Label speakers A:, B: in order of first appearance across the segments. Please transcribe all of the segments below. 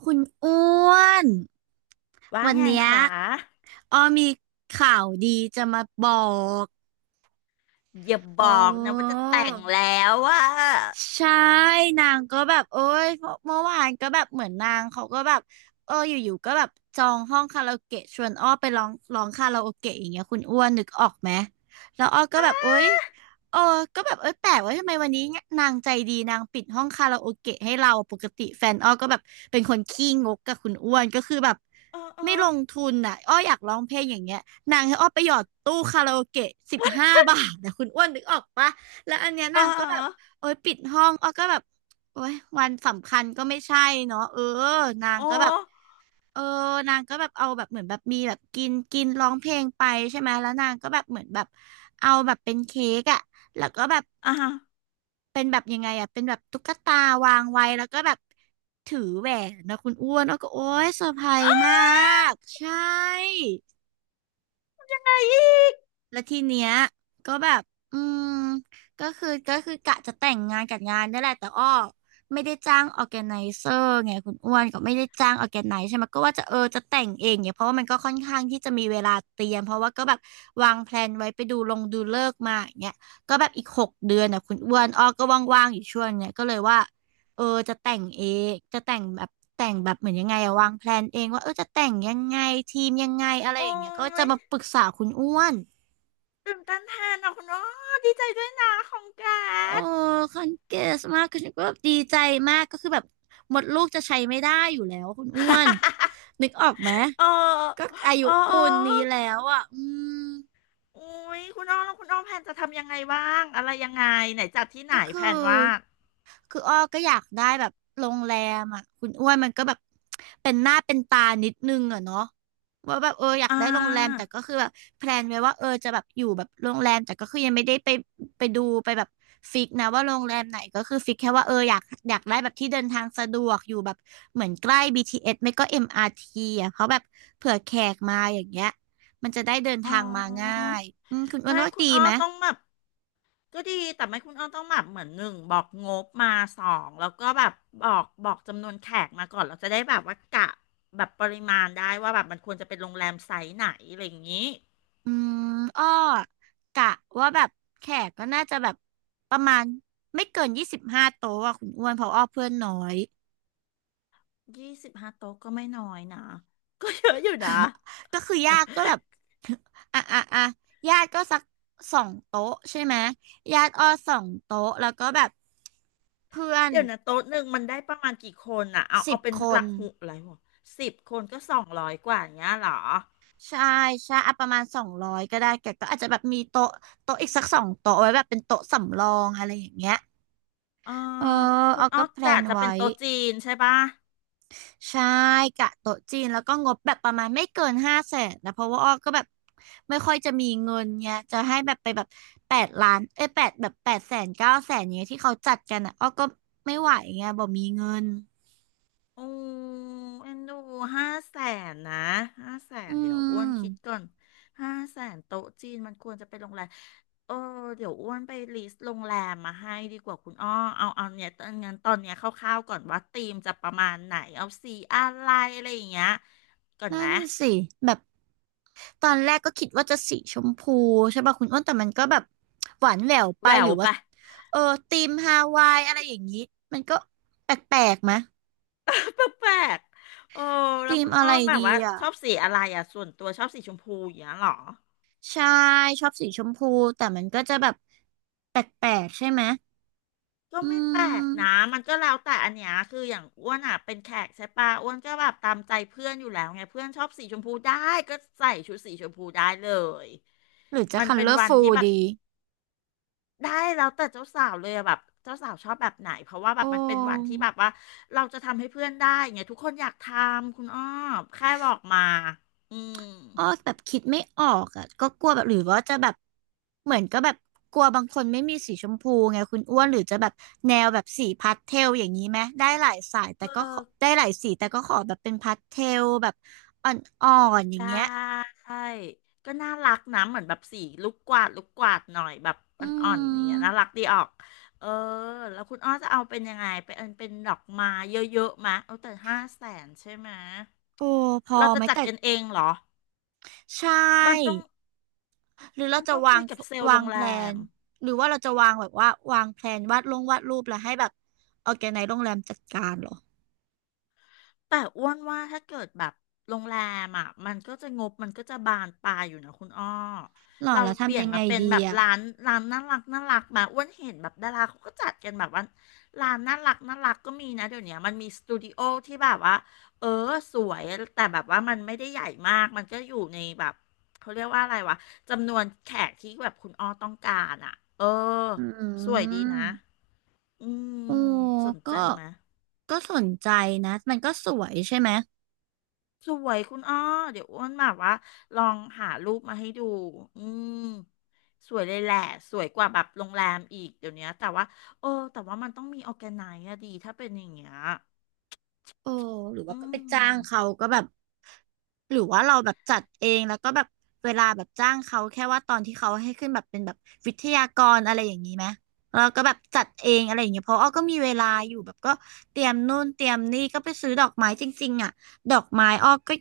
A: คุณอ้วน
B: ว่า
A: วัน
B: ไง
A: เนี้ย
B: คะ
A: อ้อมีข่าวดีจะมาบอก
B: อย่าบ
A: โอ้
B: อกนะว่าจะแต่งแล้วว่า
A: ใช่นางก็แบบโอ้ยเมื่อวานก็แบบเหมือนนางเขาก็แบบเอออยู่ๆก็แบบจองห้องคาราโอเกะชวนอ้อไปร้องคาราโอเกะอย่างเงี้ยคุณอ้วนนึกออกไหมแล้วอ้อก็แบบโอ้ยเออก็แบบเอ้ยแปลกว่าทำไมวันนี้นางใจดีนางปิดห้องคาราโอเกะให้เราปกติแฟนอ้อก็แบบเป็นคนขี้งกกับคุณอ้วนก็คือแบบ
B: เออเออ
A: ไม่ลงทุนอ่ะอ้ออยากร้องเพลงอย่างเงี้ยนางให้อ้อไปหยอดตู้คาราโอเกะสิบห้าบาทนะคุณอ้วนนึกออกปะแล้วอันเนี้ย
B: เอ
A: นางก็แบบ
B: อ
A: โอ๊ยปิดห้องอ้อก็แบบโอ๊ยวันสำคัญก็ไม่ใช่เนาะเออนาง
B: โอ้
A: ก็แบบเออนางก็แบบเอาแบบเหมือนแบบมีแบบกินกินร้องเพลงไปใช่ไหมแล้วนางก็แบบเหมือนแบบเอาแบบเป็นเค้กอะแล้วก็แบบ
B: อ่า
A: เป็นแบบยังไงอะเป็นแบบตุ๊กตาวางไว้แล้วก็แบบถือแหวนนะคุณอ้วนอ้อก็โอ๊ยเซอร์ไพรส์
B: อ้า
A: มากใช่
B: อะไรอีก
A: แล้วทีเนี้ยก็แบบอืม ก็คือกะจะแต่งงานกับงานนี่แหละแต่อ้อไม่ได้จ้างออแกไนเซอร์ไงคุณอ้วนก็ไม่ได้จ้างออแกไนซ์ใช่ไหม ก็ว่าจะเออจะแต่งเองเนี่ยเพราะว่ามันก็ค่อนข้างที่จะมีเวลาเตรียม เพราะว่าก็แบบวางแพลนไว้ไปดูลงดูเลิกษ์มาอย่างเงี้ยก็แบบอีกหกเดือนนะคุณอ้วนอ้อก็ว่างๆอยู่ช่วงเนี้ยก็เลยว่าเออจะแต่งเองจะแต่งแบบแต่งแบบเหมือนยังไงอะวางแพลนเองว่าเออจะแต่งยังไงทีมยังไงอะไร
B: โอ้
A: อย่างเงี้ยก็จะ
B: ย
A: มาปรึกษาคุณอ้วน
B: ตื่นตันแทนอ่ะคุณอ้อดีใจด้วยนะของแก
A: โอ้
B: ด
A: คันเกสมากคือฉันก็แบบดีใจมากก็คือแบบหมดลูกจะใช้ไม่ได้อยู่แล้วคุณอ้วน นึกออกไหม
B: เออ
A: ก็อายุ
B: เออเอ
A: ปู
B: อ
A: นนี้แล้วอ่ะอืม
B: โอ้ยคุณอ้อแล้วคุณอ้อแพนจะทำยังไงบ้างอะไรยังไงไหนจัดที่ไห
A: ก็
B: น
A: คือ
B: แพนว่า
A: คืออ้อก็อยากได้แบบโรงแรมอ่ะคุณอ้วนมันก็แบบเป็นหน้าเป็นตานิดนึงอ่ะเนาะว่าแบบเอออยาก
B: อ่
A: ได้โรงแรม
B: า
A: แต่ก็คือแบบแพลนไว้ว่าเออจะแบบอยู่แบบโรงแรมแต่ก็คือยังไม่ได้ไปดูไปแบบฟิกนะว่าโรงแรมไหนก็คือฟิกแค่ว่าเอออยากได้แบบที่เดินทางสะดวกอยู่แบบเหมือนใกล้ BTS ไม่ก็ MRT อมอาร์ทีอ่ะเพราะแบบเผื่อแขกมาอย่างเงี้ยมันจะได้เดิน
B: อ๋อ
A: ทางมาง่ายอืมคุณอ้วน
B: ไม่
A: ว่า
B: คุ
A: ดี
B: ณอ้อ
A: ไหม
B: ต้องแบบก็ดีแต่ไม่คุณอ้อต้องแบบเหมือนหนึ่งบอกงบมาสองแล้วก็แบบบอกจำนวนแขกมาก่อนเราจะได้แบบว่ากะแบบปริมาณได้ว่าแบบมันควรจะเป็นโรงแรมไซส์ไหนอะไรอย่างนี้
A: อืมอ้อกะว่าแบบแขกก็น่าจะแบบประมาณไม่เกินยี่สิบห้าโต๊ะอะคุณอ้วนเพราะอ้อเพื่อนน้อย
B: 25 โต๊ะก็ไม่น้อยนะ ก็เยอะอยู่นะ
A: ก็คือญาติก็แบบ อ่ะอ่ะอ่ะญาติก็สักสองโต๊ะใช่ไหมญาติอ้อสองโต๊ะแล้วก็แบบเพื่อน
B: เดี๋ยวนะโต๊ะหนึ่งมันได้ประมาณกี่คนอ่ะเอา
A: สิ
B: เอา
A: บ
B: เป็น
A: ค
B: ห
A: น
B: ลักหุอะไรวะ10 คนก็200กว่าอย่างเงี้ยเหรอ
A: ใช่ใช่อ่ะประมาณสองร้อยก็ได้แกก็อาจจะแบบมีโต๊ะอีกสักสองโต๊ะไว้แบบเป็นโต๊ะสำรองอะไรอย่างเงี้ย
B: เออ
A: เออ
B: คุณ
A: เอา
B: อ้
A: ก็
B: อ
A: แพล
B: กะ
A: น
B: จะเป็
A: ไว้
B: นโต๊ะจีนใช่ปะ
A: ใช่กะโต๊ะจีนแล้วก็งบแบบประมาณไม่เกินห้าแสนนะเพราะว่าอ้อก็แบบไม่ค่อยจะมีเงินไงจะให้แบบไปแบบแปดล้านเอ้ยแปดแบบแปดแสนเก้าแสนเนี้ยที่เขาจัดกันอ่ะอ้อก็ไม่ไหวไงบ่มีเงิน
B: โอ้เอ็นดูห้าแสนนะห้าแส
A: อื
B: นเดี๋ยวอ้วนคิด
A: ม
B: ก่อนห้าแสนโต๊ะจีนมันควรจะไปโรงแรมเออเดี๋ยวอ้วนไปลิสต์โรงแรมมาให้ดีกว่าคุณอ้อเอาเนี่ยตอนงั้นตอนเนี้ยคร่าวๆก่อนว่าธีมจะประมาณไหนเอาสีอะไรอะไรอย่างเงี้ยก่อนไห
A: นั่
B: ม
A: นสิแบบตอนแรกก็คิดว่าจะสีชมพูใช่ป่ะคุณอ้นแต่มันก็แบบหวานแหววไป
B: แหว
A: หรื
B: ว
A: อว่า
B: ปะ
A: เออธีมฮาวายอะไรอย่างนี้มันก็แปลกๆมะ
B: แปลกๆโอ้แล้ว
A: ธีม
B: คุณ
A: อะ
B: อ้อ
A: ไร
B: มแบบ
A: ดี
B: ว่า
A: อ่ะ
B: ชอบสีอะไรอ่ะส่วนตัวชอบสีชมพูอย่างเงี้ยเหรอ
A: ใช่ชอบสีชมพูแต่มันก็จะแบบแปลกๆใช่ไหม
B: ก็
A: อื
B: ไม่แปลกนะ
A: ม
B: มันก็แล้วแต่อันเนี้ยคืออย่างอ้วนอ่ะเป็นแขกใช่ปะอ้วนก็แบบตามใจเพื่อนอยู่แล้วไงเพื่อนชอบสีชมพูได้ก็ใส่ชุดสีชมพูได้เลย
A: หรือจะ
B: มันเป็นวัน
A: colorful
B: ที่แบบ
A: ดี
B: ได้แล้วแต่เจ้าสาวเลยอะแบบเจ้าสาวชอบแบบไหนเพราะว่าแบ
A: โอ
B: บมันเป็นวันที่
A: ้
B: แบบว่าเราจะทำให้เพื่อนได้ไงทุกคนอยากทำคุณอ้อแค่บอกมาอืม
A: อ้อแบบคิดไม่ออกอ่ะก็กลัวแบบหรือว่าจะแบบเหมือนก็แบบกลัวบางคนไม่มีสีชมพูไงคุณอ้วนหรือจะแบบแนวแบบสีพาสเทลอย่างนี้ไหมได้หลายสายแต่
B: เอ
A: ก็ขอได้
B: อ
A: หลายสีแต่ก็ขอแบบเป็นพาสเทลแบบอ่อนๆอย่า
B: ได
A: งเงี้ย
B: ้ก็น่ารักนะเหมือนแบบสีลูกกวาดหน่อยแบบอ
A: อื
B: ่อนๆอย่างเงี้ยน่ารั
A: ม
B: กดีออกเออแล้วคุณอ้อจะเอาเป็นยังไงเป็นอันเป็นดอกไม้เยอะๆมะเอาแต่ห้าแสนใช่ไหมะ
A: โอ้พอ
B: เรา
A: ไห
B: จะ
A: ม
B: จัด
A: แต่
B: กันเองเหรอ
A: ใช
B: มันต้อง
A: ่ หรือเรา
B: มัน
A: จะ
B: ต้องคุยกับเซลล์โร
A: วาง
B: ง
A: แพ
B: แร
A: ลน
B: ม
A: หรือว่าเราจะวางแบบว่าวางแพลนวาดลงวาดรูปแล้วให้แบบออร์แกไนซ์โรงแรมจัดการเหรอ
B: แต่อ้วนว่าถ้าเกิดแบบโรงแรมอ่ะมันก็จะงบมันก็จะบานปลายอยู่นะคุณอ้อ
A: หรอ
B: เรา
A: แล้ว
B: เปลี่
A: ทำ
B: ยน
A: ยังไง
B: มาเป็น
A: ดี
B: แบบ
A: อ่ะ
B: ร้านน่ารักน่ารักมาอ้วนเห็นแบบดาราเขาก็จัดกันแบบว่าร้านน่ารักน่ารักก็มีนะเดี๋ยวเนี้ยมันมีสตูดิโอที่แบบว่าเออสวยแต่แบบว่ามันไม่ได้ใหญ่มากมันก็อยู่ในแบบเขาเรียกว่าอะไรวะจำนวนแขกที่แบบคุณอ้อต้องการอ่ะเออ
A: อื
B: สวยดีนะ
A: ม
B: อืม
A: โอ้
B: สน
A: ก็
B: ใจไหม
A: ก็สนใจนะมันก็สวยใช่ไหม
B: สวยคุณอ้อเดี๋ยวอ้วนแบบว่าลองหารูปมาให้ดู อืมสวยเลยแหละสวยกว่าแบบโรงแรมอีกเดี๋ยวเนี้ยแต่ว่าเออแต่ว่ามันต้องมีออร์แกไนซ์อะดีถ้าเป็นอย่างเงี้ย
A: โอ้หรือว่า
B: อื
A: ก็ไปจ้า
B: ม
A: งเขาก็แบบหรือว่าเราแบบจัดเองแล้วก็แบบเวลาแบบจ้างเขาแค่ว่าตอนที่เขาให้ขึ้นแบบเป็นแบบวิทยากรอะไรอย่างนี้ไหมแล้วก็แบบจัดเองอะไรอย่างเงี้ยเพราะอ้อก็มีเวลาอยู่แบบก็เตรียมนู่นเตรียมนี่ก็ไปซื้อดอกไม้จริงๆอ่ะดอกไม้อ้อก็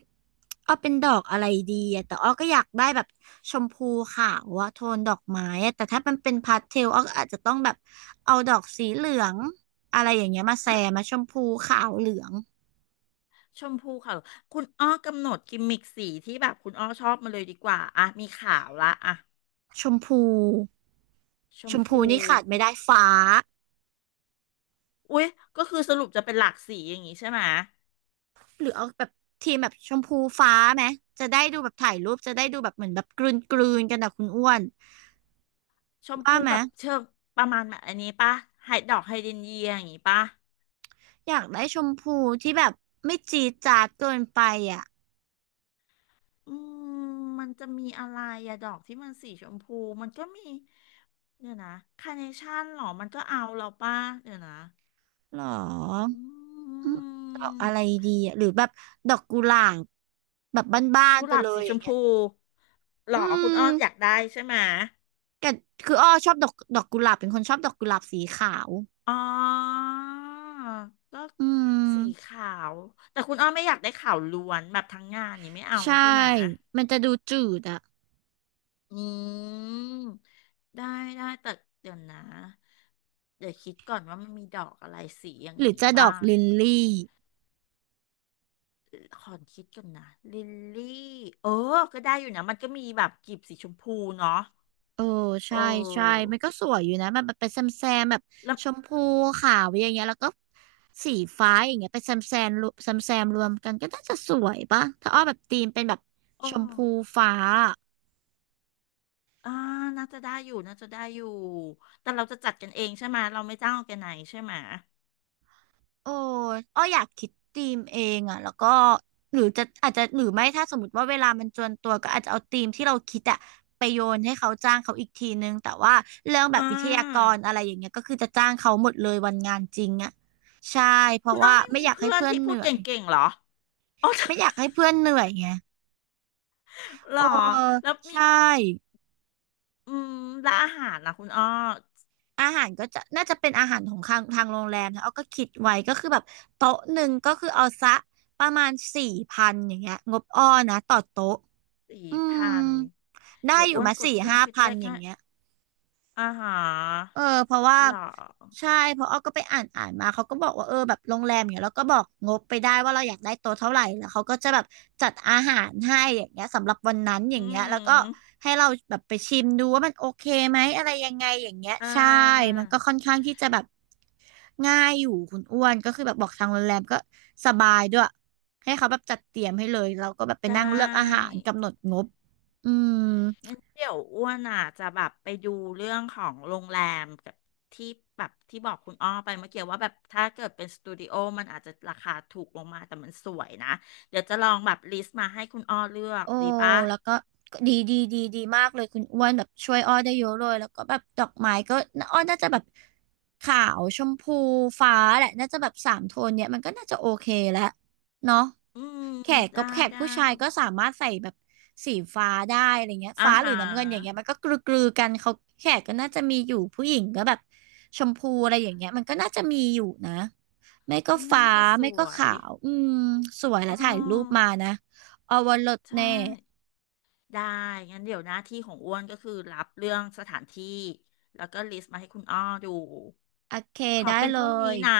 A: อ้อเป็นดอกอะไรดีอะแต่อ้อก็อยากได้แบบชมพูขาวอะโทนดอกไม้อะแต่ถ้ามันเป็นพาสเทลอ้อก็อาจจะต้องแบบเอาดอกสีเหลืองอะไรอย่างเงี้ยมาแซมมาชมพูขาวเหลือง
B: ชมพูค่ะคุณอ้อกำหนดกิมมิกสีที่แบบคุณอ้อชอบมาเลยดีกว่าอ่ะมีขาวละอ่ะ
A: ชมพู
B: ช
A: ช
B: ม
A: มพู
B: พู
A: นี่ขาดไม่ได้ฟ้า
B: อุ๊ยก็คือสรุปจะเป็นหลากสีอย่างงี้ใช่ไหม
A: หรือเอาแบบทีมแบบชมพูฟ้าไหมจะได้ดูแบบถ่ายรูปจะได้ดูแบบเหมือนแบบกลืนกลืนกันนะคุณอ้วน
B: ชม
A: ว่า
B: พู
A: ไหม
B: แบบเชิงประมาณแบบอันนี้ปะไฮดอกไฮเดรนเยียอย่างงี้ปะ
A: อยากได้ชมพูที่แบบไม่จี๊ดจ๊าดเกินไปอ่ะ
B: อืมมันจะมีอะไรอะดอกที่มันสีชมพูมันก็มีเดี๋ยวนะคาร์เนชั่นหรอมันก็เอาเราป่ะเดี๋ยวนะ
A: หรอ
B: อื
A: อืมดอกอะไร
B: ม
A: ดีอ่ะหรือแบบดอกกุหลาบแบบบ้าน
B: กุ
A: ๆไป
B: หลาบ
A: เลย
B: สี
A: อ
B: ช
A: ย่า
B: ม
A: งเงี้ย
B: พูหร
A: อื
B: อคุณอ้
A: ม
B: ออยากได้ใช่ไหม
A: กัคืออ้อชอบดอกกุหลาบเป็นคนชอบดอกกุหลาบสีขาว
B: อ๋อก็
A: อื
B: สี
A: ม
B: ขาวแต่คุณอ้อไม่อยากได้ขาวล้วนแบบทั้งงานนี่างงี้ไม่เอา
A: ใช่
B: ใช่ไหม
A: มันจะดูจืดอะ
B: อืมได้ได้แต่เดี๋ยวนะเดี๋ยวคิดก่อนว่ามันมีดอกอะไรสีอย่าง
A: หรือ
B: นี้
A: จะด
B: บ้า
A: อก
B: ง
A: ลิลลี่
B: ขอคิดกันนะลิลลี่เออก็ได้อยู่นะมันก็มีแบบกลีบสีชมพูเนาะ
A: เออ
B: เอ
A: ใช่ ใช่
B: อ
A: มันก็สวยอยู่นะ มันแบบเป็นแซมแซมแบบ
B: แล้ว
A: ชมพูขาวอย่างเงี้ยแล้วก็สีฟ้าอย่างเงี้ยเป็นแซมแซมรวมแซมแซมรวมกันก็น่าจะสวยป่ะถ้าอ้อแบบธีมเป็นแบบ
B: อ๋อ
A: ชมพูฟ้า
B: อ่าน่าจะได้อยู่น่าจะได้อยู่แต่เราจะจัดกันเองใช่ไหมเราไม่จ้างออร์แกไนซ์ใช่ไหม
A: โอ้อ้ออยากคิดธีมเองอ่ะแล้วก็หรือจะอาจจะหรือไม่ถ้าสมมติว่าเวลามันจวนตัวก็อาจจะเอาธีมที่เราคิดอะไปโยนให้เขาจ้างเขาอีกทีนึง แต่ว่าเรื่องแบ
B: อ่
A: บวิทยาก
B: า
A: รอะไรอย่างเงี้ยก็คือจะจ้างเขาหมดเลยวันงานจริงอ่ะใช่ เพ
B: คุ
A: ราะ
B: ณอ้อ
A: ว่า
B: มไม่
A: ไม่
B: มี
A: อยากให้
B: เพื่อน
A: เพื่อน
B: ที่
A: เห
B: พูด
A: นื่
B: เก
A: อย
B: ่งๆเหรออ๋อ
A: ไม่อยากให้เพื่อนเหนื่อยไง
B: เหร
A: โอ้
B: อแล้วมี
A: ใช่
B: อืมและอาหารนะคุณอ้อ
A: อาหารก็จะน่าจะเป็นอาหารของทางโรงแรมนะเอาก็คิดไว้ก็คือแบบโต๊ะหนึ่งก็คือเอาซะประมาณ4,000อย่างเงี้ยงบอ้อนะต่อโต๊ะ
B: สี่
A: อืม
B: พัน
A: ได้
B: เดี๋ยว
A: อ
B: อ้
A: ยู่
B: วน
A: มา
B: กด
A: สี่
B: เครื่อง
A: ห้า
B: คิด
A: พั
B: เล
A: น
B: ข
A: อย่า
B: ให้
A: งเงี้ย
B: อาหาร
A: เออเพราะว่า
B: เหรอ
A: ใช่เพราะอ้อก็ไปอ่านอ่านมาเขาก็บอกว่าเออแบบโรงแรมอย่างเงี้ยแล้วก็บอกงบไปได้ว่าเราอยากได้โต๊ะเท่าไหร่แล้วเขาก็จะแบบจัดอาหารให้อย่างเงี้ยสำหรับวันนั้นอย่า
B: อื
A: งเงี้ยแล้วก็
B: ม
A: ให้เราแบบไปชิมดูว่ามันโอเคไหมอะไรยังไงอย่างเงี้ย
B: อ่
A: ใช่
B: า
A: มันก็ค่อนข้างที่จะแบบง่ายอยู่คุณอ้วนก็คือแบบบอกทางโรงแรมก็สบายด้วยให้เขาแบบจัดเตรียมให้เลยเราก็แบบไป
B: ได
A: นั่งเลือกอาหา
B: ้
A: รกำหนดงบอืม
B: งั้นเดี๋ยวอ้วนอ่ะจะแบบไปดูเรื่องของโรงแรมกับที่แบบที่บอกคุณอ้อไปเมื่อกี้ว่าแบบถ้าเกิดเป็นสตูดิโอมันอาจจะราคาถูกลงมาแต่มันสวยนะเดี๋ยวจะลองแบบลิสต์มาให้คุณอ้อเลือก
A: โอ้
B: ดีปะ
A: แล้วก็ดีดีดีดีมากเลยคุณอ้วนแบบช่วยอ้อได้เยอะเลยแล้วก็แบบดอกไม้ก็อ้อน่าจะแบบขาวชมพูฟ้าแหละน่าจะแบบสามโทนเนี่ยมันก็น่าจะโอเคแล้วเนาะ
B: อืม
A: แขกก็
B: ได้
A: แขก
B: ได้
A: ผู้ชายก็สามารถใส่แบบสีฟ้าได้อะไรเงี้ย
B: อา
A: ฟ้าหรือ
B: หา
A: น้ำเงินอย่า
B: ร
A: งเงี้ยมันก็กลือๆกันเขาแขกก็น่าจะมีอยู่ผู้หญิงก็แบบชมพูอะไรอย่างเงี้ยมันก็น่าจะมีอยู่นะไม่ก็
B: ก็
A: ฟ้า
B: น่าจะส
A: ไม่ก็
B: วย
A: ขาวอืมสวยแล้
B: อ๋
A: วถ่ายรูป
B: อ
A: มานะอวรส
B: ใช่
A: แน่
B: ได้ งั้นเดี๋ยวหน้าที่ของอ้วนก็คือรับเรื่องสถานที่ แล้วก็ลิสต์มาให้คุณอ้อดู
A: โอเค
B: ขอ
A: ได้
B: เป็น
A: เล
B: พรุ่งนี้
A: ย
B: นะ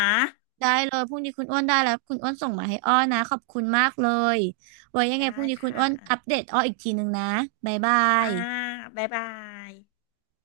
A: ได้เลยพรุ่งนี้คุณอ้วนได้แล้วคุณอ้วนส่งมาให้อ้อนะขอบคุณมากเลยไว้ยังไงพ
B: ได้
A: รุ่งนี้คุณ
B: ค่ะ
A: อ้วนอัปเดตอ้ออีกทีหนึงนะบ๊ายบา
B: อ่า
A: ย
B: บ๊ายบาย